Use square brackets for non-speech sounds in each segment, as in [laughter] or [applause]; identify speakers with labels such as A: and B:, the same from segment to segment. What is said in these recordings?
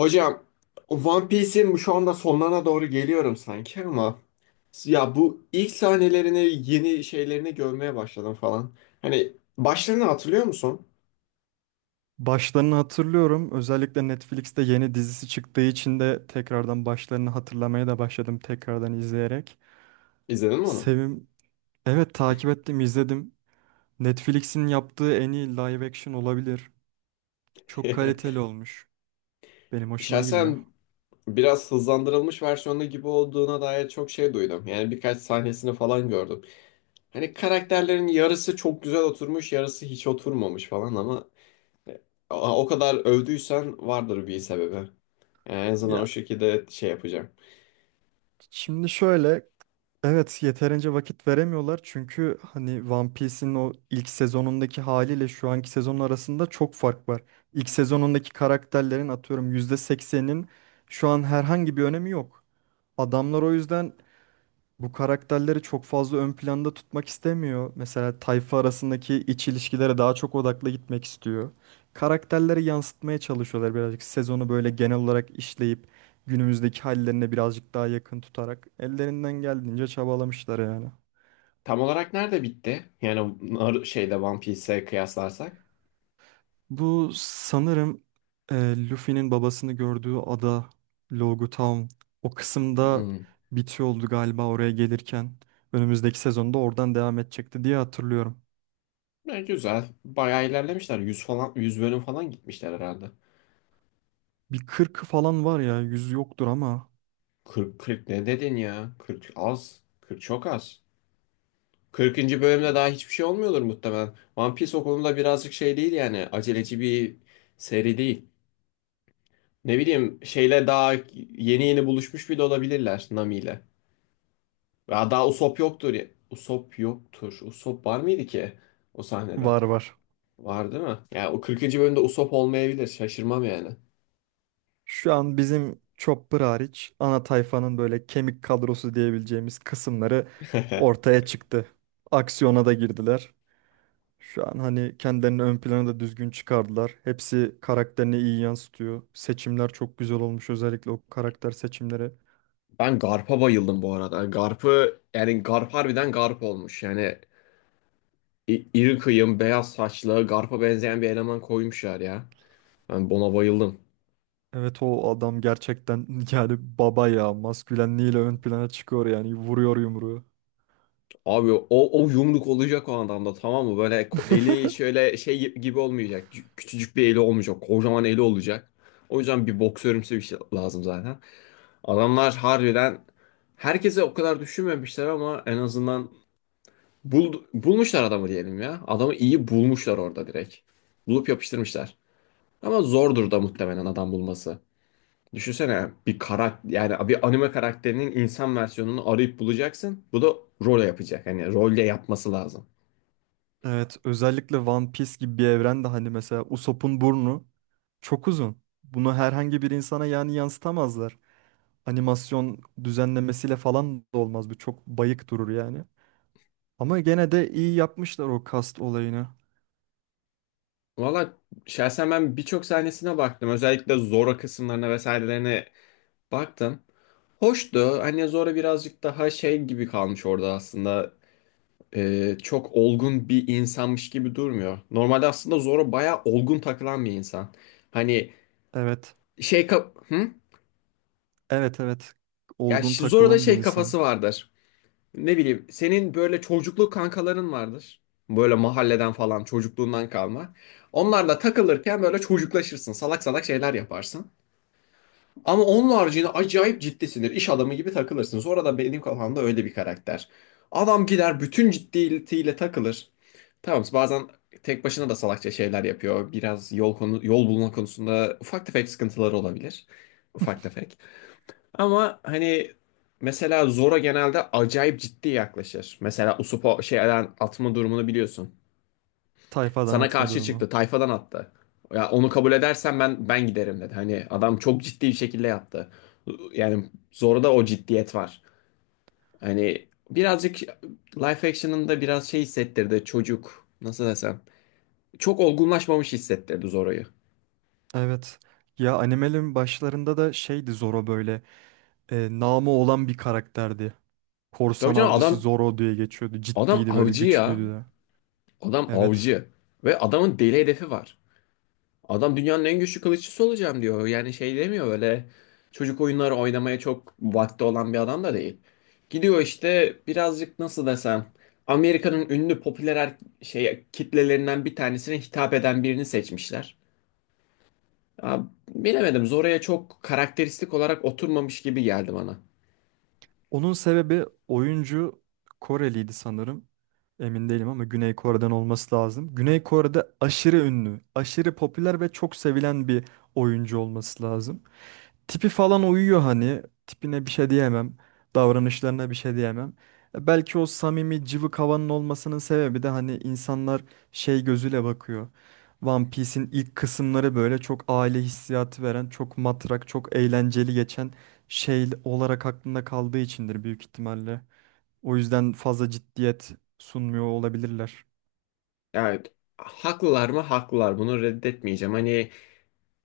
A: Hocam, One Piece'in şu anda sonlarına doğru geliyorum sanki ama ya bu ilk sahnelerini yeni şeylerini görmeye başladım falan. Hani başlarını hatırlıyor musun?
B: Başlarını hatırlıyorum. Özellikle Netflix'te yeni dizisi çıktığı için de tekrardan başlarını hatırlamaya da başladım tekrardan izleyerek.
A: İzledin mi onu?
B: Sevim, evet takip ettim, izledim. Netflix'in yaptığı en iyi live action olabilir. Çok
A: [laughs]
B: kaliteli olmuş. Benim hoşuma gidiyor.
A: Şahsen biraz hızlandırılmış versiyonu gibi olduğuna dair çok şey duydum. Yani birkaç sahnesini falan gördüm. Hani karakterlerin yarısı çok güzel oturmuş, yarısı hiç oturmamış falan ama o o kadar övdüysen vardır bir sebebi. Yani en azından o
B: Ya.
A: şekilde şey yapacağım.
B: Şimdi şöyle, evet yeterince vakit veremiyorlar çünkü hani One Piece'in o ilk sezonundaki haliyle şu anki sezonun arasında çok fark var. İlk sezonundaki karakterlerin atıyorum %80'in şu an herhangi bir önemi yok. Adamlar o yüzden bu karakterleri çok fazla ön planda tutmak istemiyor. Mesela tayfa arasındaki iç ilişkilere daha çok odaklı gitmek istiyor. Karakterleri yansıtmaya çalışıyorlar birazcık. Sezonu böyle genel olarak işleyip günümüzdeki hallerine birazcık daha yakın tutarak ellerinden geldiğince çabalamışlar yani.
A: Tam olarak nerede bitti? Yani şeyde One Piece'e kıyaslarsak.
B: Bu sanırım Luffy'nin babasını gördüğü ada, Logu Town, o kısımda
A: Hmm.
B: bitiyor oldu galiba oraya gelirken. Önümüzdeki sezonda oradan devam edecekti diye hatırlıyorum.
A: Ya güzel. Bayağı ilerlemişler. 100 falan 100 bölüm falan gitmişler herhalde.
B: Bir 40'ı falan var ya, 100 yoktur ama.
A: 40, 40 ne dedin ya? 40 az. 40 çok az. 40. bölümde daha hiçbir şey olmuyordur muhtemelen. One Piece o konuda birazcık şey değil yani. Aceleci bir seri değil. Ne bileyim şeyle daha yeni yeni buluşmuş bile olabilirler Nami ile. Daha Usopp yoktur. Usopp yoktur. Usopp var mıydı ki o sahnede?
B: Var var.
A: Var değil mi? Ya o 40. bölümde Usopp olmayabilir. Şaşırmam yani.
B: Şu an bizim Chopper hariç ana tayfanın böyle kemik kadrosu diyebileceğimiz kısımları
A: [laughs]
B: ortaya çıktı. Aksiyona da girdiler. Şu an hani kendilerini ön plana da düzgün çıkardılar. Hepsi karakterini iyi yansıtıyor. Seçimler çok güzel olmuş, özellikle o karakter seçimleri.
A: Ben Garp'a bayıldım bu arada. Garp'ı yani Garp harbiden Garp olmuş. Yani iri kıyım, beyaz saçlı, Garp'a benzeyen bir eleman koymuşlar ya. Ben buna bayıldım.
B: Evet, o adam gerçekten [laughs] yani baba ya, maskülenliğiyle ön plana çıkıyor yani, vuruyor yumruğu.
A: Abi o yumruk olacak o adamda, tamam mı? Böyle eli
B: [laughs]
A: şöyle şey gibi olmayacak. Küçücük bir eli olmayacak. Kocaman eli olacak. O yüzden bir boksörümsü bir şey lazım zaten. Adamlar harbiden herkese o kadar düşünmemişler ama en azından bulmuşlar adamı diyelim ya. Adamı iyi bulmuşlar orada direkt. Bulup yapıştırmışlar. Ama zordur da muhtemelen adam bulması. Düşünsene bir karakter, yani bir anime karakterinin insan versiyonunu arayıp bulacaksın. Bu da role yapacak. Hani rolle yapması lazım.
B: Evet, özellikle One Piece gibi bir evrende hani mesela Usopp'un burnu çok uzun. Bunu herhangi bir insana yani yansıtamazlar. Animasyon düzenlemesiyle falan da olmaz. Bu çok bayık durur yani. Ama gene de iyi yapmışlar o kast olayını.
A: Valla şahsen ben birçok sahnesine baktım. Özellikle Zora kısımlarına vesairelerine baktım. Hoştu. Hani Zora birazcık daha şey gibi kalmış orada aslında. Çok olgun bir insanmış gibi durmuyor. Normalde aslında Zoro bayağı olgun takılan bir insan. Hani
B: Evet.
A: şey kap hı?
B: Evet, evet.
A: Ya
B: Olgun
A: Zoro'da
B: takılan bir
A: şey
B: insan.
A: kafası vardır. Ne bileyim, senin böyle çocukluk kankaların vardır. Böyle mahalleden falan, çocukluğundan kalma. Onlarla takılırken böyle çocuklaşırsın. Salak salak şeyler yaparsın. Ama onun haricinde acayip ciddisindir. İş adamı gibi takılırsın. Zoro da benim kafamda öyle bir karakter. Adam gider bütün ciddiyetiyle takılır. Tamam, bazen tek başına da salakça şeyler yapıyor. Biraz yol konu yol bulma konusunda ufak tefek sıkıntıları olabilir. Ufak tefek. Ama hani, mesela Zora genelde acayip ciddi yaklaşır. Mesela Usopp şeyden atma durumunu biliyorsun.
B: Tayfadan
A: Sana
B: atma
A: karşı çıktı,
B: durumu.
A: tayfadan attı. Ya onu kabul edersen ben giderim dedi. Hani adam çok ciddi bir şekilde yaptı. Yani Zora'da o ciddiyet var. Hani birazcık live action'ın da biraz şey hissettirdi çocuk. Nasıl desem? Çok olgunlaşmamış hissettirdi Zora'yı.
B: Evet. Ya animelerin başlarında da şeydi Zoro böyle. Namı olan bir karakterdi.
A: Tabii
B: Korsan
A: canım,
B: avcısı
A: adam
B: Zoro diye geçiyordu.
A: adam
B: Ciddiydi, böyle
A: avcı ya.
B: güçlüydü de.
A: Adam
B: Evet.
A: avcı. Ve adamın deli hedefi var. Adam, dünyanın en güçlü kılıççısı olacağım diyor. Yani şey demiyor, öyle çocuk oyunları oynamaya çok vakti olan bir adam da değil. Gidiyor işte birazcık, nasıl desem, Amerika'nın ünlü popüler şey kitlelerinden bir tanesine hitap eden birini seçmişler. Ya, bilemedim, Zora'ya çok karakteristik olarak oturmamış gibi geldi bana.
B: Onun sebebi oyuncu Koreliydi sanırım. Emin değilim ama Güney Kore'den olması lazım. Güney Kore'de aşırı ünlü, aşırı popüler ve çok sevilen bir oyuncu olması lazım. Tipi falan uyuyor hani. Tipine bir şey diyemem. Davranışlarına bir şey diyemem. Belki o samimi cıvık havanın olmasının sebebi de hani insanlar şey gözüyle bakıyor. One Piece'in ilk kısımları böyle çok aile hissiyatı veren, çok matrak, çok eğlenceli geçen şey olarak aklında kaldığı içindir büyük ihtimalle. O yüzden fazla ciddiyet sunmuyor olabilirler.
A: Evet. Haklılar mı? Haklılar. Bunu reddetmeyeceğim. Hani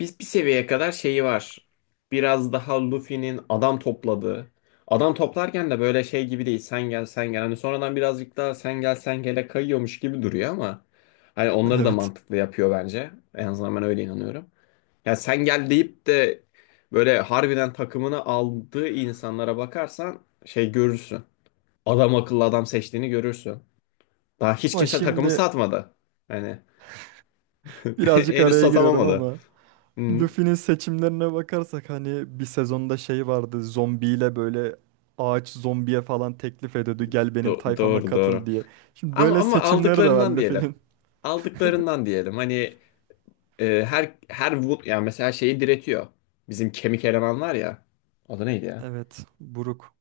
A: biz bir seviyeye kadar şeyi var. Biraz daha Luffy'nin adam topladığı. Adam toplarken de böyle şey gibi değil. Sen gel sen gel. Hani sonradan birazcık daha sen gel sen gele kayıyormuş gibi duruyor ama hani onları da
B: [laughs] Evet.
A: mantıklı yapıyor bence. En azından ben öyle inanıyorum. Ya sen gel deyip de böyle harbiden takımını aldığı insanlara bakarsan şey görürsün. Adam akıllı adam seçtiğini görürsün. Daha hiç
B: Ama
A: kimse takımı
B: şimdi
A: satmadı. Hani [laughs]
B: birazcık
A: henüz
B: araya giriyorum
A: satamamadı.
B: ama
A: Hı,
B: Luffy'nin seçimlerine bakarsak hani bir sezonda şey vardı, zombiyle böyle ağaç zombiye falan teklif ediyordu gel benim tayfama
A: doğru
B: katıl
A: doğru.
B: diye. Şimdi
A: Ama
B: böyle
A: ama
B: seçimleri de var
A: aldıklarından diyelim.
B: Luffy'nin.
A: Aldıklarından diyelim. Hani yani mesela şeyi diretiyor. Bizim kemik eleman var ya. O da neydi ya?
B: Evet, buruk.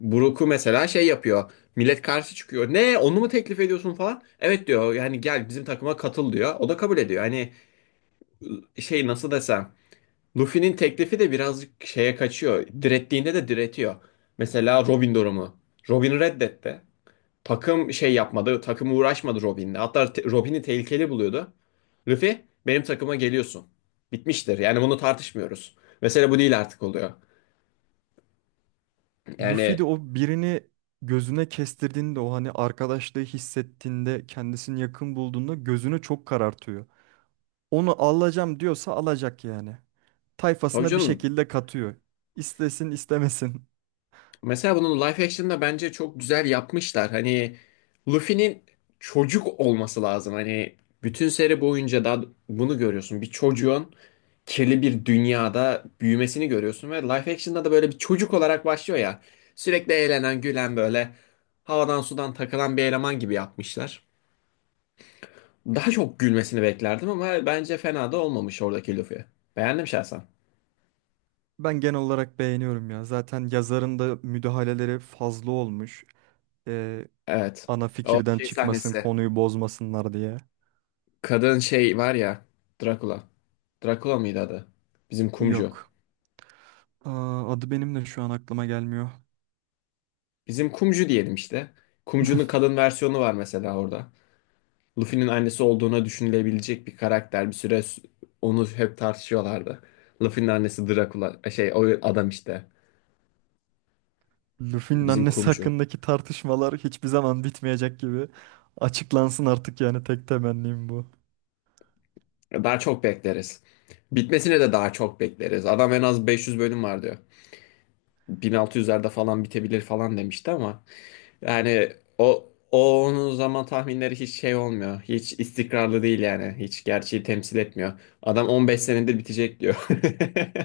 A: Brook'u mesela şey yapıyor. Millet karşı çıkıyor. Ne, onu mu teklif ediyorsun falan? Evet diyor. Yani gel bizim takıma katıl diyor. O da kabul ediyor. Hani şey, nasıl desem. Luffy'nin teklifi de birazcık şeye kaçıyor. Direttiğinde de diretiyor. Mesela Robin durumu. Robin reddetti. Takım şey yapmadı. Takım uğraşmadı Robin'le. Hatta Robin'i tehlikeli buluyordu. Luffy, benim takıma geliyorsun. Bitmiştir. Yani bunu tartışmıyoruz. Mesele bu değil artık oluyor.
B: Luffy
A: Yani
B: de o birini gözüne kestirdiğinde, o hani arkadaşlığı hissettiğinde, kendisini yakın bulduğunda gözünü çok karartıyor. Onu alacağım diyorsa alacak yani.
A: tabii
B: Tayfasına bir
A: canım,
B: şekilde katıyor. İstesin istemesin.
A: mesela bunu live action'da bence çok güzel yapmışlar. Hani Luffy'nin çocuk olması lazım. Hani bütün seri boyunca da bunu görüyorsun. Bir çocuğun kirli bir dünyada büyümesini görüyorsun ve live action'da da böyle bir çocuk olarak başlıyor ya. Sürekli eğlenen, gülen, böyle havadan sudan takılan bir eleman gibi yapmışlar. Daha çok gülmesini beklerdim ama bence fena da olmamış oradaki Luffy. Beğendim şahsen.
B: Ben genel olarak beğeniyorum ya. Zaten yazarın da müdahaleleri fazla olmuş. Ee,
A: Evet.
B: Ana
A: O
B: fikirden
A: şey
B: çıkmasın,
A: sahnesi.
B: konuyu bozmasınlar diye.
A: Kadın şey var ya, Drakula. Drakula mıydı adı? Bizim kumcu.
B: Yok. Aa, adı benim de şu an aklıma gelmiyor.
A: Bizim kumcu diyelim işte. Kumcu'nun
B: [laughs]
A: kadın versiyonu var mesela orada. Luffy'nin annesi olduğuna düşünülebilecek bir karakter. Bir süre onu hep tartışıyorlardı. Luffy'nin annesi Drakula. Şey, o adam işte.
B: Luffy'nin
A: Bizim
B: annesi
A: kumcu.
B: hakkındaki tartışmalar hiçbir zaman bitmeyecek gibi. Açıklansın artık, yani tek temennim bu.
A: Daha çok bekleriz. Bitmesine de daha çok bekleriz. Adam, en az 500 bölüm var diyor. 1600'lerde falan bitebilir falan demişti ama. Yani o o onun zaman tahminleri hiç şey olmuyor. Hiç istikrarlı değil yani. Hiç gerçeği temsil etmiyor. Adam 15 senedir bitecek diyor. [laughs]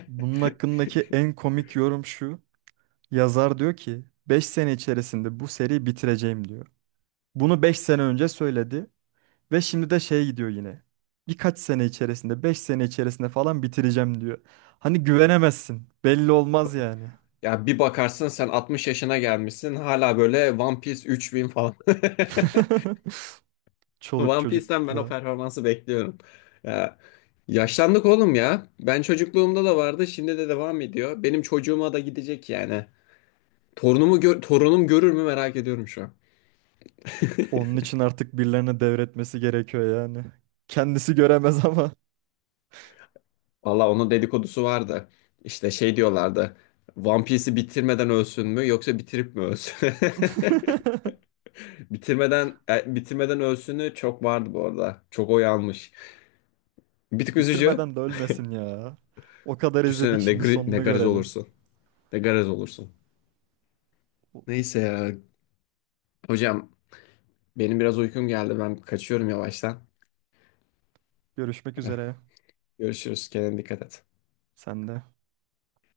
B: Bunun hakkındaki en komik yorum şu. Yazar diyor ki 5 sene içerisinde bu seriyi bitireceğim diyor. Bunu 5 sene önce söyledi. Ve şimdi de şey gidiyor yine. Birkaç sene içerisinde, 5 sene içerisinde falan bitireceğim diyor. Hani güvenemezsin. Belli olmaz yani.
A: Ya bir bakarsın sen 60 yaşına gelmişsin hala böyle One Piece 3.000 falan.
B: [laughs]
A: [laughs]
B: Çoluk
A: One Piece'ten ben o
B: çocukla.
A: performansı bekliyorum. Ya, yaşlandık oğlum ya. Ben çocukluğumda da vardı, şimdi de devam ediyor. Benim çocuğuma da gidecek yani. Torunumu gör, torunum görür mü merak ediyorum şu an.
B: Onun için artık birilerine devretmesi gerekiyor yani. Kendisi göremez ama.
A: Valla onun dedikodusu vardı. İşte şey diyorlardı. One Piece'i bitirmeden ölsün mü yoksa bitirip mi ölsün?
B: [laughs]
A: [laughs] Bitirmeden bitirmeden ölsünü çok vardı bu arada. Çok oy almış. Bir tık üzücü.
B: Bitirmeden de ölmesin ya. O kadar izledik,
A: Düşünsene
B: şimdi
A: ne
B: sonunu
A: gariz
B: görelim.
A: olursun. Ne gariz olursun. Neyse ya. Hocam, benim biraz uykum geldi. Ben kaçıyorum yavaştan.
B: Görüşmek
A: Eh,
B: üzere.
A: Görüşürüz. Kendine dikkat et.
B: Sen de.